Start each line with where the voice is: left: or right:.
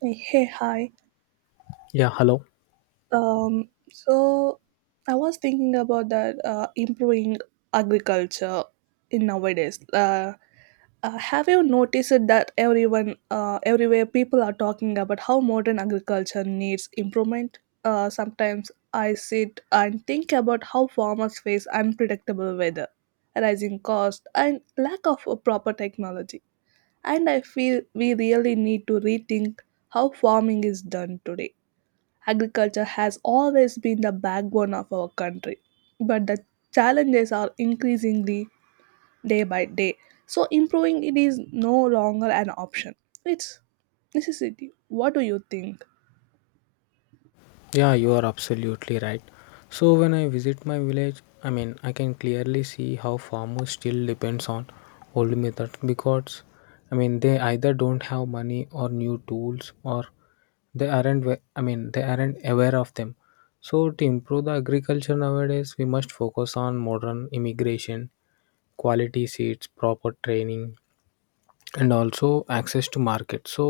right: Hey, hey, hi.
left: Yeah, hello.
right: So I was thinking about that improving agriculture in nowadays. Have you noticed that everyone, everywhere, people are talking about how modern agriculture needs improvement? Sometimes I sit and think about how farmers face unpredictable weather, rising cost, and lack of a proper technology. And I feel we really need to rethink how farming is done today. Agriculture has always been the backbone of our country, but the challenges are increasingly day by day. So improving it is no longer an option. It's necessity. What do you think?
left: Yeah, you are absolutely right. So when I visit my village, I mean, I can clearly see how farmers still depends on old method because I mean, they either don't have money or new tools or they aren't wa- I mean, they aren't aware of them. So to improve the agriculture nowadays, we must focus on modern immigration, quality seeds, proper training and also access to market, so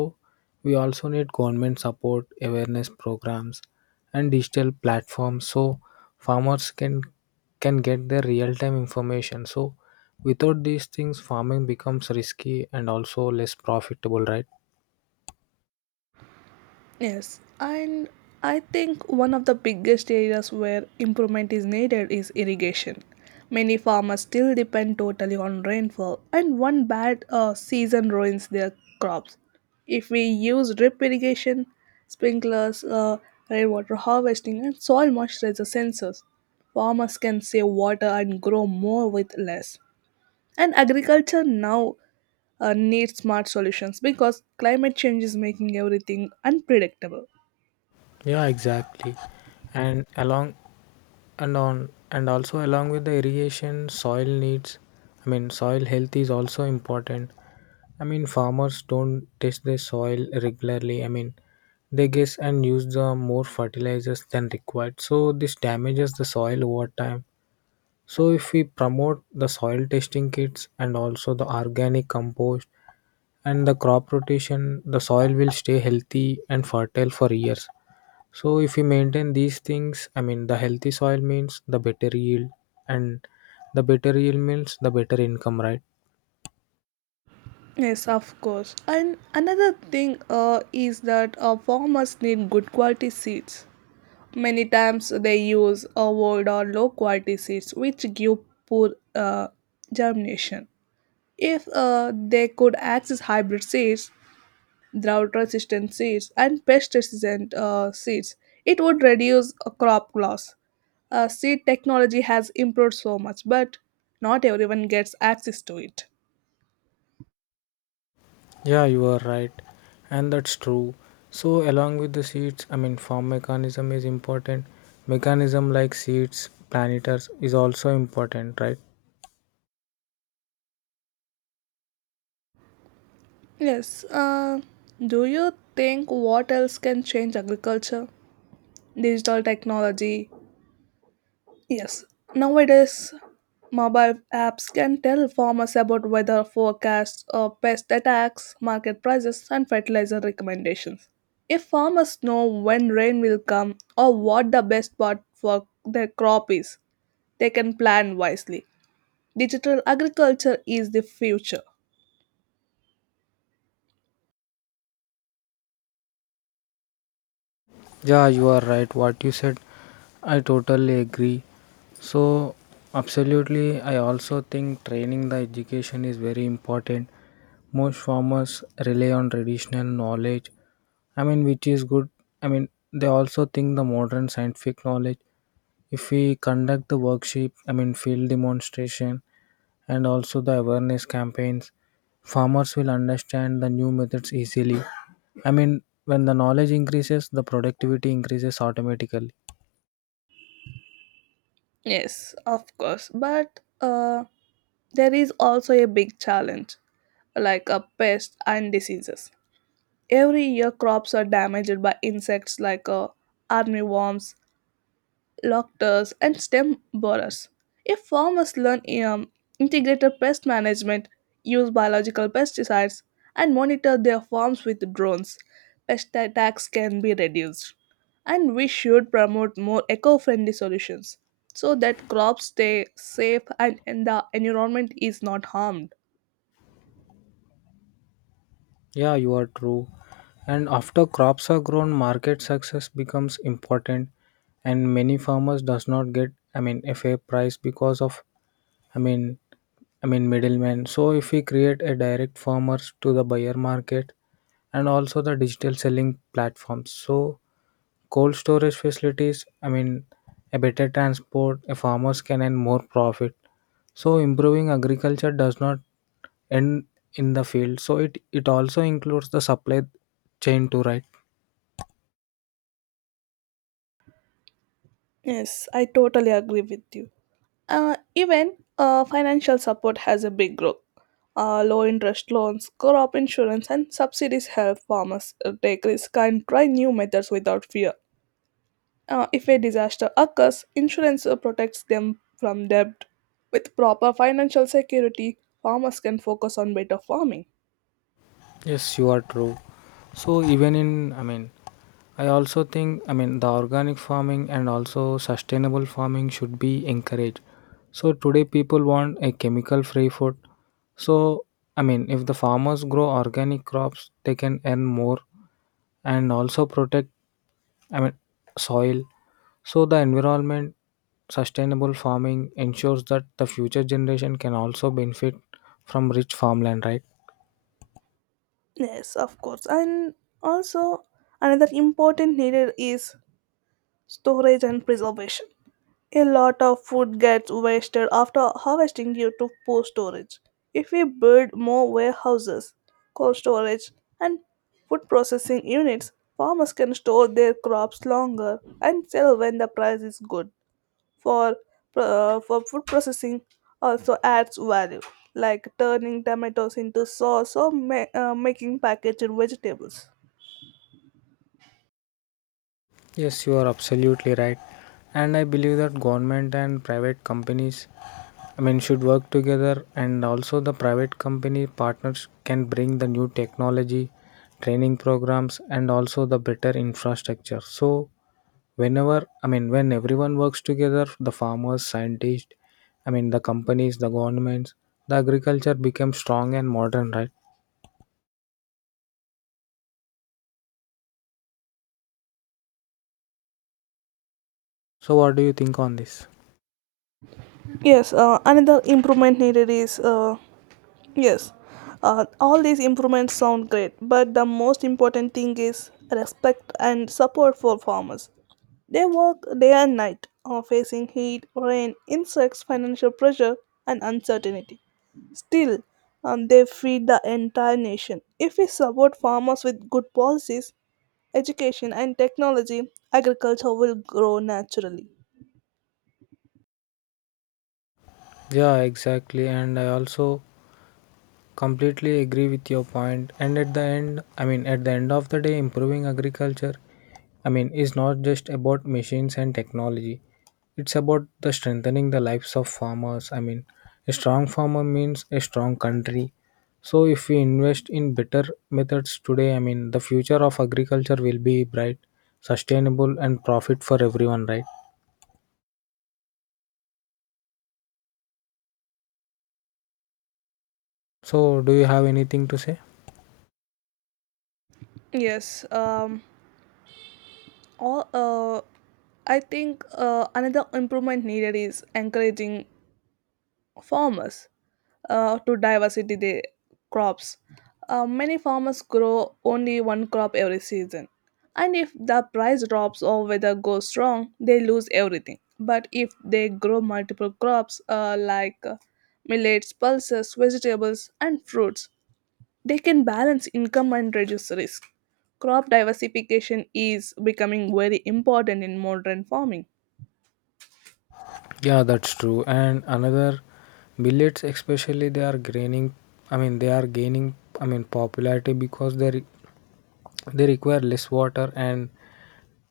left: we also need government support awareness programs and digital platforms so farmers can get their real time information, so without these things farming becomes risky and also less profitable, right?
right: Yes, and I think one of the biggest areas where improvement is needed is irrigation. Many farmers still depend totally on rainfall, and one bad season ruins their crops. If we use drip irrigation, sprinklers, rainwater harvesting, and soil moisturizer sensors, farmers can save water and grow more with less. And agriculture now needs smart solutions because climate change is making everything unpredictable.
left: Yeah, exactly. and along and also along with the irrigation, soil needs, I mean soil health is also important. I mean farmers don't test their soil regularly, I mean they guess and use the more fertilizers than required, so this damages the soil over time. So if we promote the soil testing kits and also the organic compost and the crop rotation, the soil will stay healthy and fertile for years. So if we maintain these things, I mean the healthy soil means the better yield and the better yield means the better income, right?
right: Yes, of course. And another thing is that farmers need good quality seeds. Many times they use old or low quality seeds, which give poor germination. If they could access hybrid seeds, drought resistant seeds, and pest resistant seeds, it would reduce crop loss. Seed technology has improved so much, but not everyone gets access to it.
left: Yeah, you are right. And that's true. So along with the seeds, I mean farm mechanism is important. Mechanism like seeds, planters is also important, right?
right: Yes. Do you think what else can change agriculture? Digital technology. Yes. Nowadays, mobile apps can tell farmers about weather forecasts, pest attacks, market prices, and fertilizer recommendations. If farmers know when rain will come or what the best spot for their crop is, they can plan wisely. Digital agriculture is the future.
left: Yeah, you are right. What you said, I totally agree. So, absolutely, I also think training the education is very important. Most farmers rely on traditional knowledge, I mean, which is good. I mean, they also think the modern scientific knowledge. If we conduct the workshop, I mean, field demonstration, and also the awareness campaigns, farmers will understand the new methods easily. I mean when the knowledge increases, the productivity increases automatically.
right: Yes, of course. But there is also a big challenge like a pest and diseases. Every year crops are damaged by insects like armyworms, locusts, and stem borers. If farmers learn integrated pest management, use biological pesticides and monitor their farms with drones, pest attacks can be reduced. And we should promote more eco-friendly solutions so that crops stay safe and the environment is not harmed.
left: Yeah, you are true. And after crops are grown, market success becomes important, and many farmers does not get, I mean a fair price because of, i mean I mean middlemen. So if we create a direct farmers to the buyer market and also the digital selling platforms, so cold storage facilities, I mean, a better transport, a farmers can earn more profit. So improving agriculture does not end in the field. So it also includes the supply chain too, right?
right: Yes, I totally agree with you. Even financial support has a big role. Low interest loans, crop insurance, and subsidies help farmers take risk and try new methods without fear. If a disaster occurs, insurance protects them from debt. With proper financial security, farmers can focus on better farming.
left: Yes, you are true. So even in, I mean, I also think, I mean, the organic farming and also sustainable farming should be encouraged. So today people want a chemical free food. So, I mean, if the farmers grow organic crops, they can earn more and also protect, I mean soil. So the environment sustainable farming ensures that the future generation can also benefit from rich farmland, right?
right: Yes, of course. And also, another important need is storage and preservation. A lot of food gets wasted after harvesting due to poor storage. If we build more warehouses, cold storage, and food processing units, farmers can store their crops longer and sell when the price is good. For, for food processing also adds value, like turning tomatoes into sauce or making packaged vegetables.
left: Yes, you are absolutely right. And I believe that government and private companies, I mean should work together, and also the private company partners can bring the new technology, training programs and also the better infrastructure. So whenever, I mean when everyone works together, the farmers, scientists, I mean the companies, the governments, the agriculture becomes strong and modern, right? So what do you think on this?
right: Yes, another improvement needed is Yes, all these improvements sound great, but the most important thing is respect and support for farmers. They work day and night, facing heat, rain, insects, financial pressure, and uncertainty. Still, they feed the entire nation. If we support farmers with good policies, education, and technology, agriculture will grow naturally.
left: Yeah, exactly. And I also completely agree with your point. And at the end, I mean at the end of the day, improving agriculture, I mean, it's not just about machines and technology. It's about the strengthening the lives of farmers. I mean, a strong farmer means a strong country. So if we invest in better methods today, I mean, the future of agriculture will be bright, sustainable and profit for everyone, right? So do you have anything to say?
right: Yes, all, uh, I think another improvement needed is encouraging farmers to diversity the crops. Many farmers grow only one crop every season, and if the price drops or weather goes wrong, they lose everything. But if they grow multiple crops like millets, pulses, vegetables, and fruits, they can balance income and reduce risk. Crop diversification is becoming very important in modern farming.
left: Yeah, that's true. And another, millets especially they are gaining, I mean popularity because they require less water and,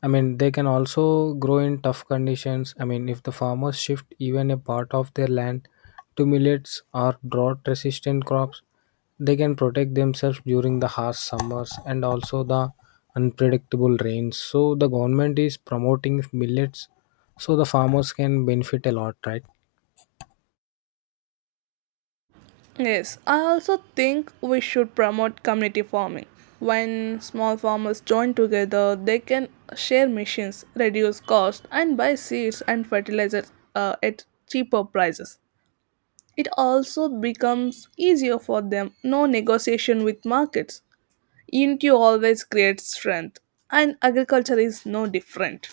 left: I mean, they can also grow in tough conditions. I mean, if the farmers shift even a part of their land to millets or drought resistant crops, they can protect themselves during the harsh summers and also the unpredictable rains. So, the government is promoting millets so the farmers can benefit a lot, right?
right: Yes, I also think we should promote community farming. When small farmers join together, they can share machines, reduce cost, and buy seeds and fertilizers at cheaper prices. It also becomes easier for them, no negotiation with markets. Unity always creates strength, and agriculture is no different.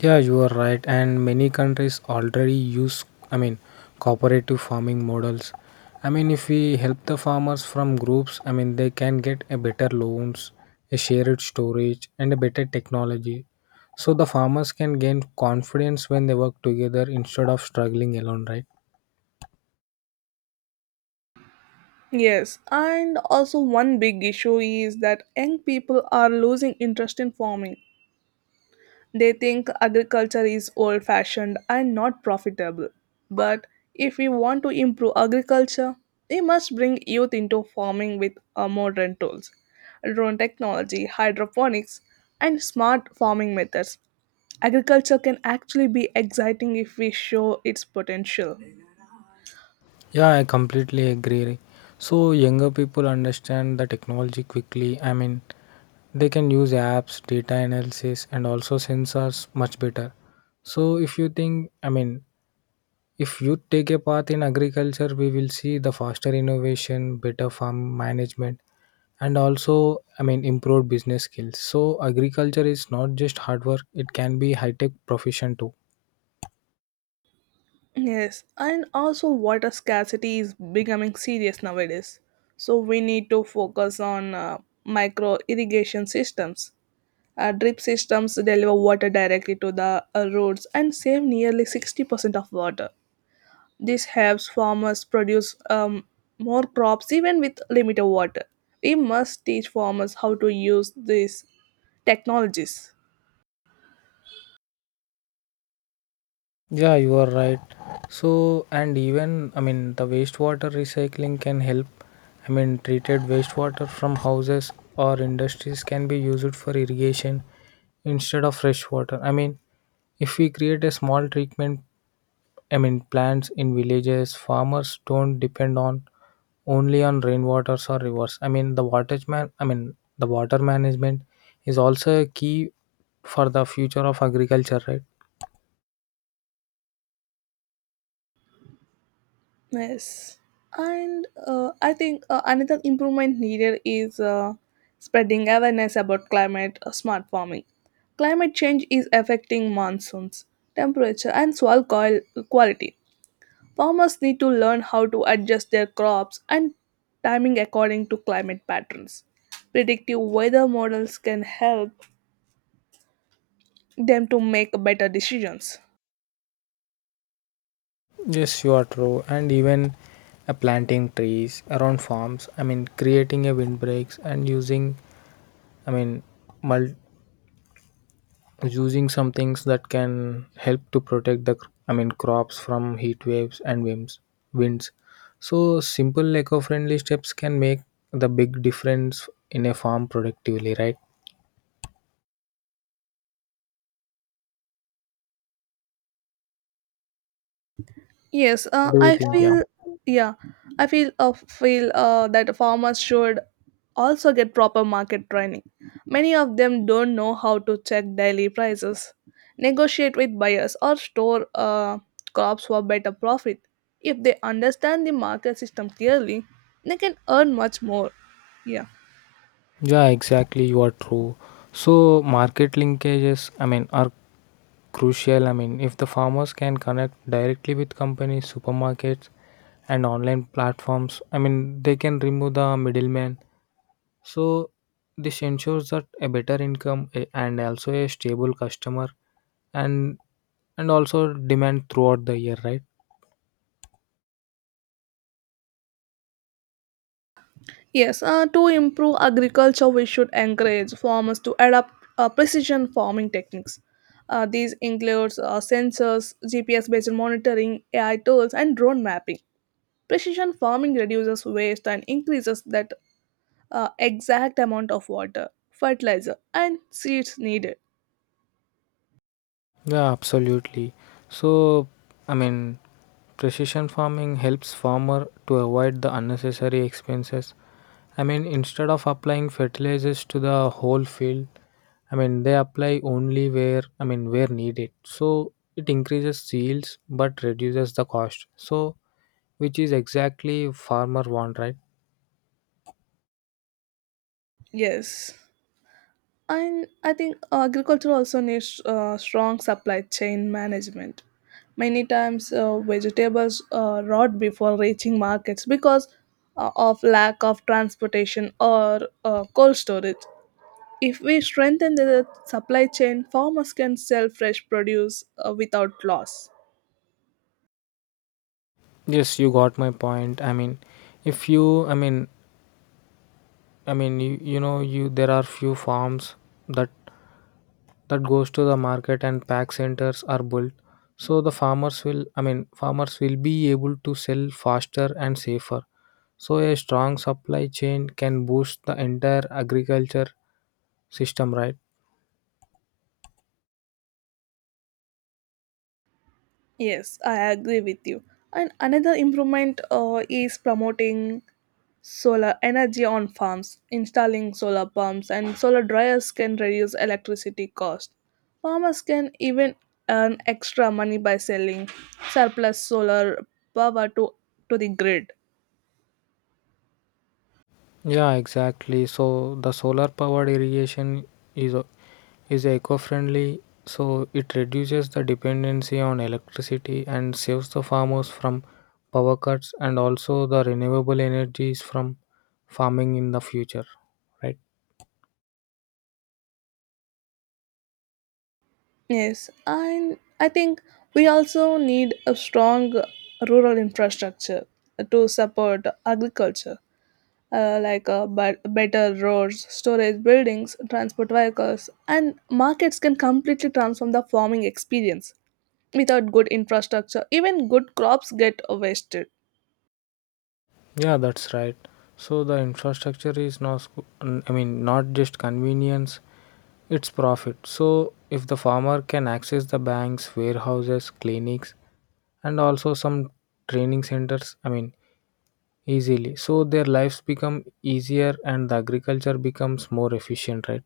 left: Yeah, you are right. And many countries already use, I mean, cooperative farming models. I mean, if we help the farmers from groups, I mean, they can get a better loans, a shared storage, and a better technology. So the farmers can gain confidence when they work together instead of struggling alone, right?
right: Yes, and also one big issue is that young people are losing interest in farming. They think agriculture is old fashioned and not profitable. But if we want to improve agriculture, we must bring youth into farming with modern tools, drone technology, hydroponics, and smart farming methods. Agriculture can actually be exciting if we show its potential.
left: Yeah, I completely agree. So younger people understand the technology quickly. I mean, they can use apps, data analysis, and also sensors much better. So if you think, I mean, if you take a path in agriculture, we will see the faster innovation, better farm management, and also, I mean, improved business skills. So agriculture is not just hard work; it can be high tech profession too.
right: Yes, and also water scarcity is becoming serious nowadays. So we need to focus on micro irrigation systems. Drip systems deliver water directly to the roads and save nearly 60% of water. This helps farmers produce more crops even with limited water. We must teach farmers how to use these technologies.
left: Yeah, you are right. So, and even, I mean, the wastewater recycling can help. I mean, treated wastewater from houses or industries can be used for irrigation instead of fresh water. I mean, if we create a small treatment, I mean, plants in villages, farmers don't depend on only on rainwaters or rivers. I mean, the I mean, the water management is also a key for the future of agriculture, right?
right: Yes. And I think another improvement needed is spreading awareness about climate smart farming. Climate change is affecting monsoons, temperature, and quality. Farmers need to learn how to adjust their crops and timing according to climate patterns. Predictive weather models can help them to make better decisions.
left: Yes, you are true. And even planting trees around farms, I mean, creating a windbreaks and using, I mean, mul- using some things that can help to protect the, I mean, crops from heat waves and winds. Winds. So simple eco-friendly steps can make the big difference in a farm productively, right?
right: Yes,
left: What do you
right: I
left: think? Yeah.
right: feel yeah, I feel feel that farmers should also get proper market training. Many of them don't know how to check daily prices, negotiate with buyers, or store crops for better profit. If they understand the market system clearly, they can earn much more. Yeah.
left: Yeah, exactly. You are true. So market linkages, I mean, are crucial. I mean, if the farmers can connect directly with companies, supermarkets, and online platforms, I mean, they can remove the middleman. So, this ensures that a better income and also a stable customer and and also demand throughout the year, right?
right: Yes, to improve agriculture, we should encourage farmers to adopt precision farming techniques. These includes sensors, GPS-based monitoring, AI tools, and drone mapping. Precision farming reduces waste and increases that exact amount of water, fertilizer, and seeds needed.
left: Yeah, absolutely. So, I mean, precision farming helps farmer to avoid the unnecessary expenses. I mean, instead of applying fertilizers to the whole field, I mean, they apply only where, I mean where needed. So it increases yields but reduces the cost. So which is exactly farmer want, right?
right: Yes. And I think agriculture also needs strong supply chain management. Many times, vegetables rot before reaching markets because of lack of transportation or cold storage. If we strengthen the supply chain, farmers can sell fresh produce without loss.
left: Yes, you got my point. I mean, if you I mean you, you know you there are few farms that that goes to the market and pack centers are built. So the farmers will, I mean farmers will be able to sell faster and safer. So a strong supply chain can boost the entire agriculture system, right?
right: Yes, I agree with you. And another improvement is promoting solar energy on farms, installing solar pumps and solar dryers can reduce electricity cost. Farmers can even earn extra money by selling surplus solar power to the grid.
left: Yeah, exactly. So the solar powered irrigation is o- is eco-friendly, so it reduces the dependency on electricity and saves the farmers from power cuts and also the renewable energies from farming in the future, right?
right: Yes, and I think we also need a strong rural infrastructure to support agriculture, like but better roads, storage buildings, transport vehicles, and markets can completely transform the farming experience. Without good infrastructure even good crops get wasted.
left: Yeah, that's right. So the infrastructure is not, I mean, not just convenience, it's profit. So if the farmer can access the banks, warehouses, clinics, and also some training centers, I mean easily, so their lives become easier and the agriculture becomes more efficient, right?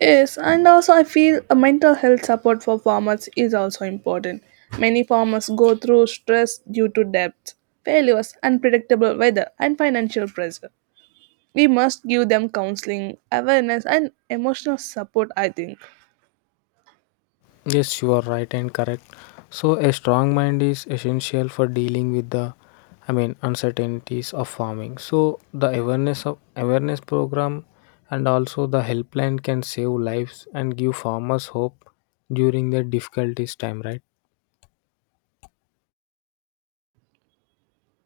right: Yes, and also I feel a mental health support for farmers is also important. Many farmers go through stress due to debts, failures, unpredictable weather, and financial pressure. We must give them counseling, awareness, and emotional support, I think.
left: Yes, you are right and correct. So a strong mind is essential for dealing with the, I mean uncertainties of farming. So the awareness of awareness program and also the helpline can save lives and give farmers hope during their difficulties time, right?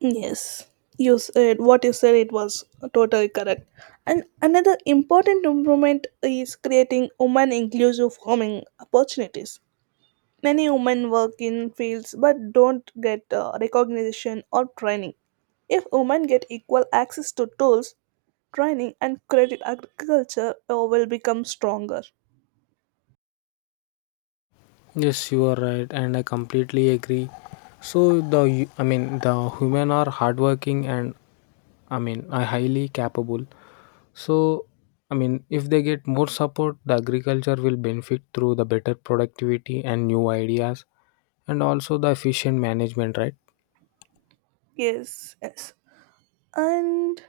right: Yes, you said what you said. It was totally correct. And another important improvement is creating women inclusive farming opportunities. Many women work in fields but don't get recognition or training. If women get equal access to tools, training, and credit, agriculture will become stronger.
left: Yes, you are right, and I completely agree. So the I mean the human are hardworking and, I mean are highly capable. So I mean if they get more support, the agriculture will benefit through the better productivity and new ideas, and also the efficient management, right?
right: Yes. And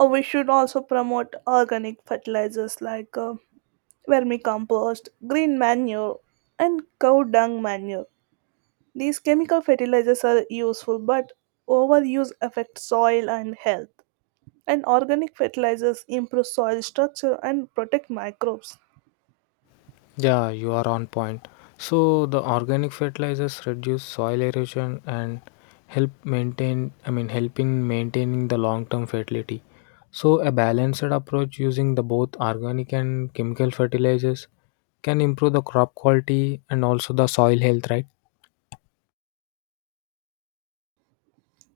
right: we should also promote organic fertilizers like vermicompost, green manure, and cow dung manure. These chemical fertilizers are useful, but overuse affects soil and health. And organic fertilizers improve soil structure and protect microbes.
left: Yeah, you are on point. So the organic fertilizers reduce soil erosion and help maintain, I mean help in maintaining the long-term fertility. So a balanced approach using the both organic and chemical fertilizers can improve the crop quality and also the soil health, right?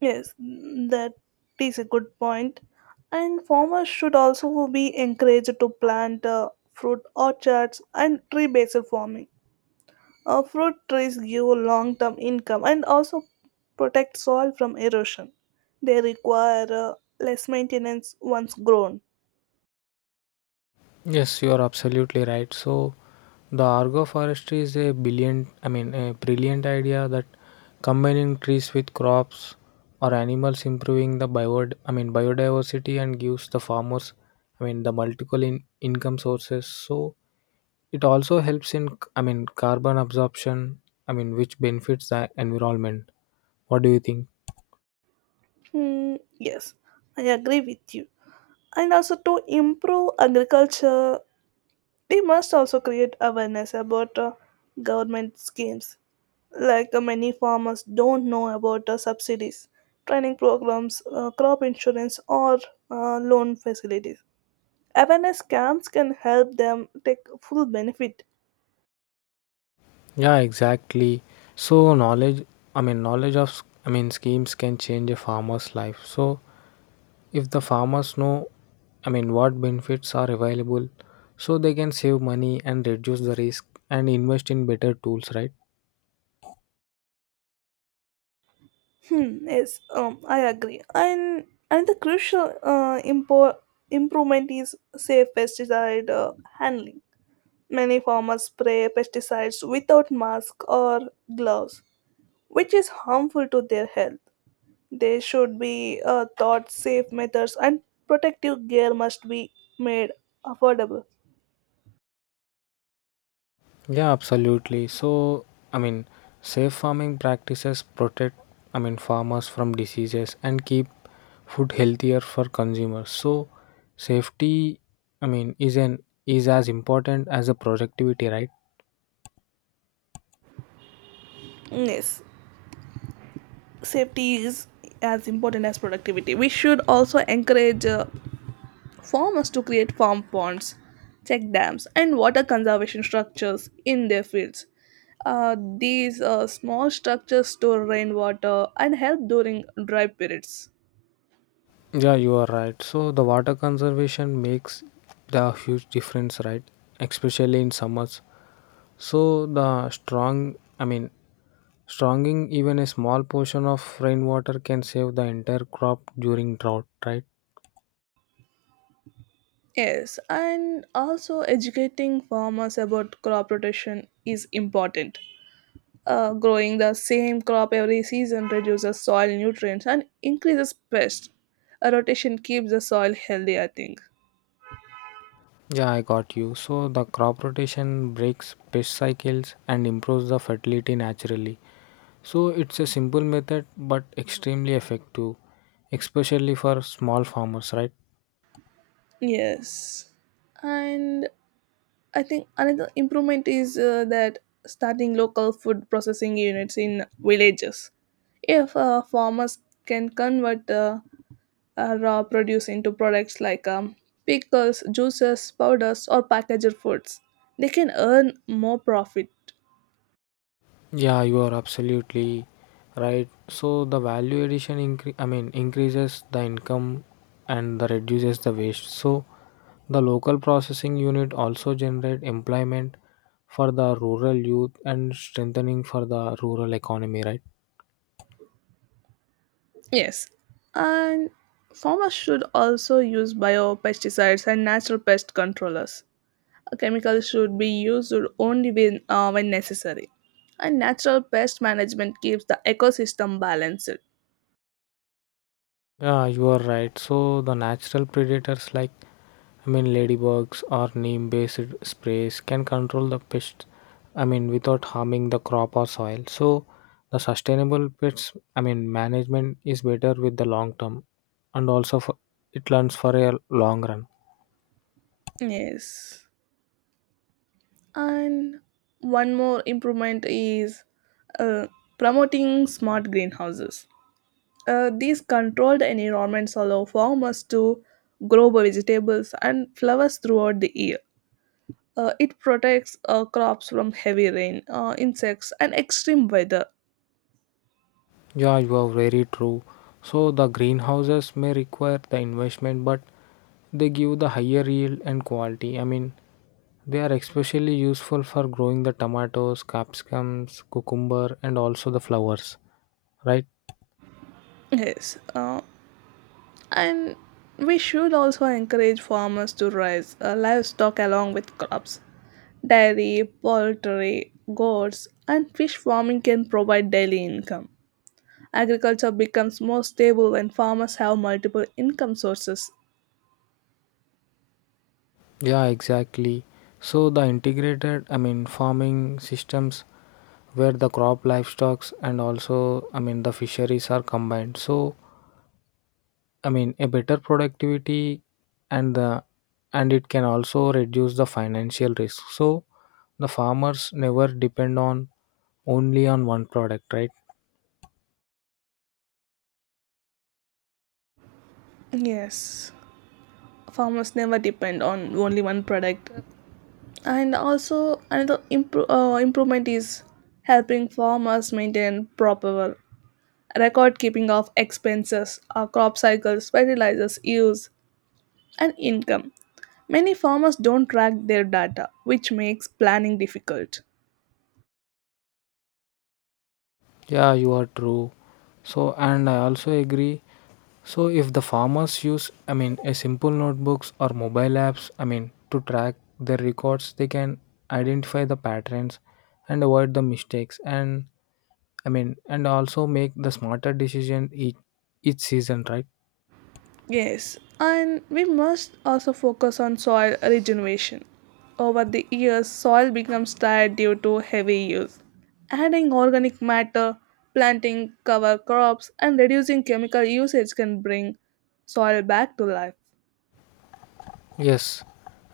right: Yes, that is a good point. And farmers should also be encouraged to plant fruit orchards and tree based farming. Fruit trees give long term income and also protect soil from erosion. They require less maintenance once grown.
left: Yes, you are absolutely right. So, the agroforestry is a brilliant, I mean, a brilliant idea that combining trees with crops or animals improving the bio, I mean, biodiversity and gives the farmers, I mean, the multiple in, income sources. So, it also helps in, I mean, carbon absorption, I mean, which benefits the environment. What do you think?
right: Hmm, yes, I agree with you. And also to improve agriculture we must also create awareness about government schemes, like many farmers don't know about subsidies, training programs, crop insurance, or loan facilities. Awareness camps can help them take full benefit.
left: Yeah, exactly. So, knowledge, I mean, knowledge of, I mean, schemes can change a farmer's life. So, if the farmers know, I mean, what benefits are available, so they can save money and reduce the risk and invest in better tools, right?
right: Hmm, yes, I agree. And the crucial improvement is safe pesticide handling. Many farmers spray pesticides without mask or gloves which is harmful to their health. They should be taught safe methods and protective gear must be made affordable.
left: Yeah, absolutely. So, I mean, safe farming practices protect, I mean, farmers from diseases and keep food healthier for consumers. So, safety, I mean, is as important as the productivity, right?
right: Yes, safety is as important as productivity. We should also encourage farmers to create farm ponds, check dams, and water conservation structures in their fields. These small structures store rainwater and help during dry periods.
left: Yeah, you are right. So the water conservation makes the huge difference, right? Especially in summers. So the strong, I mean, stronging even a small portion of rainwater can save the entire crop during drought, right?
right: Yes, and also educating farmers about crop rotation is important. Growing the same crop every season reduces soil nutrients and increases pests. A rotation keeps the soil healthy, I think.
left: Yeah, I got you. So the crop rotation breaks pest cycles and improves the fertility naturally. So it's a simple method but extremely effective, especially for small farmers, right?
right: Yes. And I think another improvement is that starting local food processing units in villages. If farmers can convert raw produce into products like pickles, juices, powders, or packaged foods, they can earn more profit.
left: Yeah, you are absolutely right. So the value addition I mean increases the income and the reduces the waste. So the local processing unit also generate employment for the rural youth and strengthening for the rural economy, right?
right: Yes, and farmers should also use biopesticides and natural pest controllers. Chemicals should be used only when necessary. And natural pest management keeps the ecosystem balanced.
left: Yeah, you are right. So the natural predators like, I mean ladybugs or neem based sprays can control the pests, I mean without harming the crop or soil. So the sustainable pests, I mean management is better with the long term and also for, it learns for a long run.
right: Yes. And one more improvement is uh, promoting smart greenhouses. These controlled environments allow farmers to grow vegetables and flowers throughout the year. It protects crops from heavy rain, insects, and extreme weather.
left: Yeah, you are very true. So the greenhouses may require the investment, but they give the higher yield and quality. I mean, they are especially useful for growing the tomatoes, capsicums, cucumber, and also the flowers, right?
right: Yes, and we should also encourage farmers to raise livestock along with crops. Dairy, poultry, goats, and fish farming can provide daily income. Agriculture becomes more stable when farmers have multiple income sources.
left: Yeah, exactly. So the integrated, I mean, farming systems where the crop, livestock, and also, I mean, the fisheries are combined. So I mean, a better productivity and the and it can also reduce the financial risk. So the farmers never depend on only on one product, right?
right: Yes. Farmers never depend on only one product, and also another improvement is helping farmers maintain proper record keeping of expenses, crop cycles, fertilizers use, and income. Many farmers don't track their data which makes planning difficult.
left: Yeah, you are true. So and I also agree. So if the farmers use, I mean, a simple notebooks or mobile apps, I mean, to track their records, they can identify the patterns and avoid the mistakes and, I mean, and also make the smarter decision each season, right?
right: Yes, and we must also focus on soil regeneration. Over the years, soil becomes tired due to heavy use. Adding organic matter, planting cover crops, and reducing chemical usage can bring soil back to life.
left: Yes,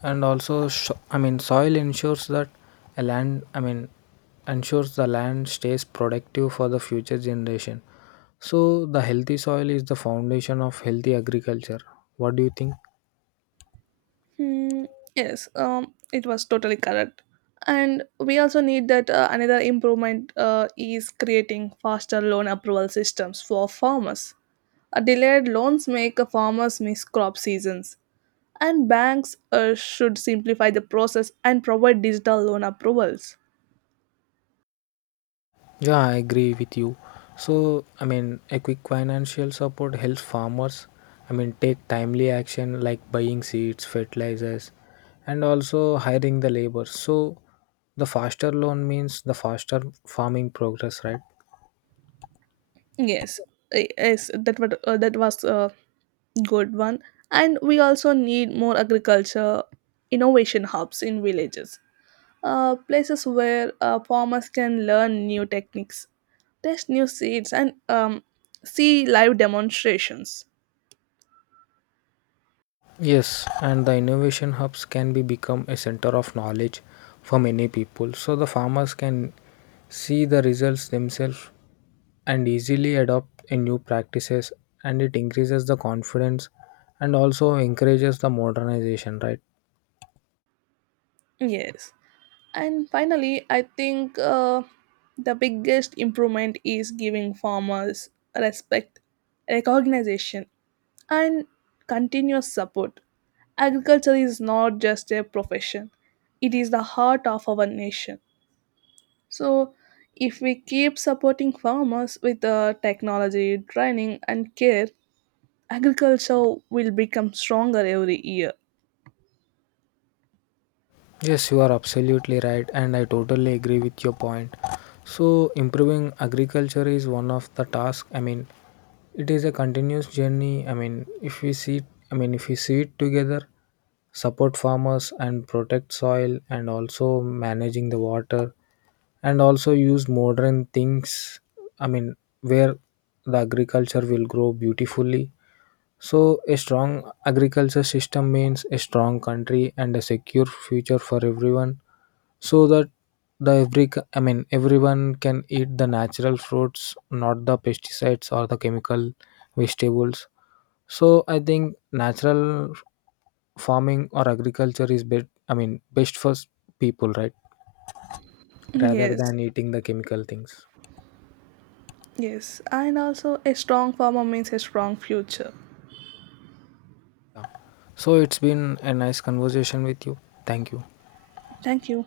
left: and also sho I mean soil ensures that a land I mean ensures the land stays productive for the future generation. So the healthy soil is the foundation of healthy agriculture. What do you think?
right: Hmm, yes, it was totally correct. And we also need that another improvement is creating faster loan approval systems for farmers. Delayed loans make farmers miss crop seasons and banks should simplify the process and provide digital loan approvals.
left: Yeah, I agree with you. So I mean a quick financial support helps farmers, I mean take timely action like buying seeds, fertilizers and also hiring the labor. So the faster loan means the faster farming progress, right?
right: Yes y- yes that what uh, that was a good one. And we also need more agriculture innovation hubs in villages, places where farmers can learn new techniques, test new seeds, and see live demonstrations.
left: Yes, and the innovation hubs can be become a center of knowledge for many people. So the farmers can see the results themselves and easily adopt a new practices, and it increases the confidence and also encourages the modernization, right?
right: Yes. And finally, I think the biggest improvement is giving farmers respect, recognition, and continuous support. Agriculture is not just a profession, it is the heart of our nation. So, if we keep supporting farmers with technology, training, and care, agriculture will become stronger every year.
left: Yes, you are absolutely right and I totally agree with your point. So improving agriculture is one of the tasks, I mean it is a continuous journey, I mean if we see, it together, support farmers and protect soil and also managing the water and also use modern things, I mean, where the agriculture will grow beautifully. So, a strong agriculture system means a strong country and a secure future for everyone, so that the every, I mean everyone can eat the natural fruits, not the pesticides or the chemical vegetables. So, I think natural farming or agriculture is bet I mean best for people, right? Rather
right: Yes,
left: than eating the chemical things.
right: yes, and also a strong farmer means a strong future.
left: So, it's been a nice conversation with you. Thank you.
right: Thank you.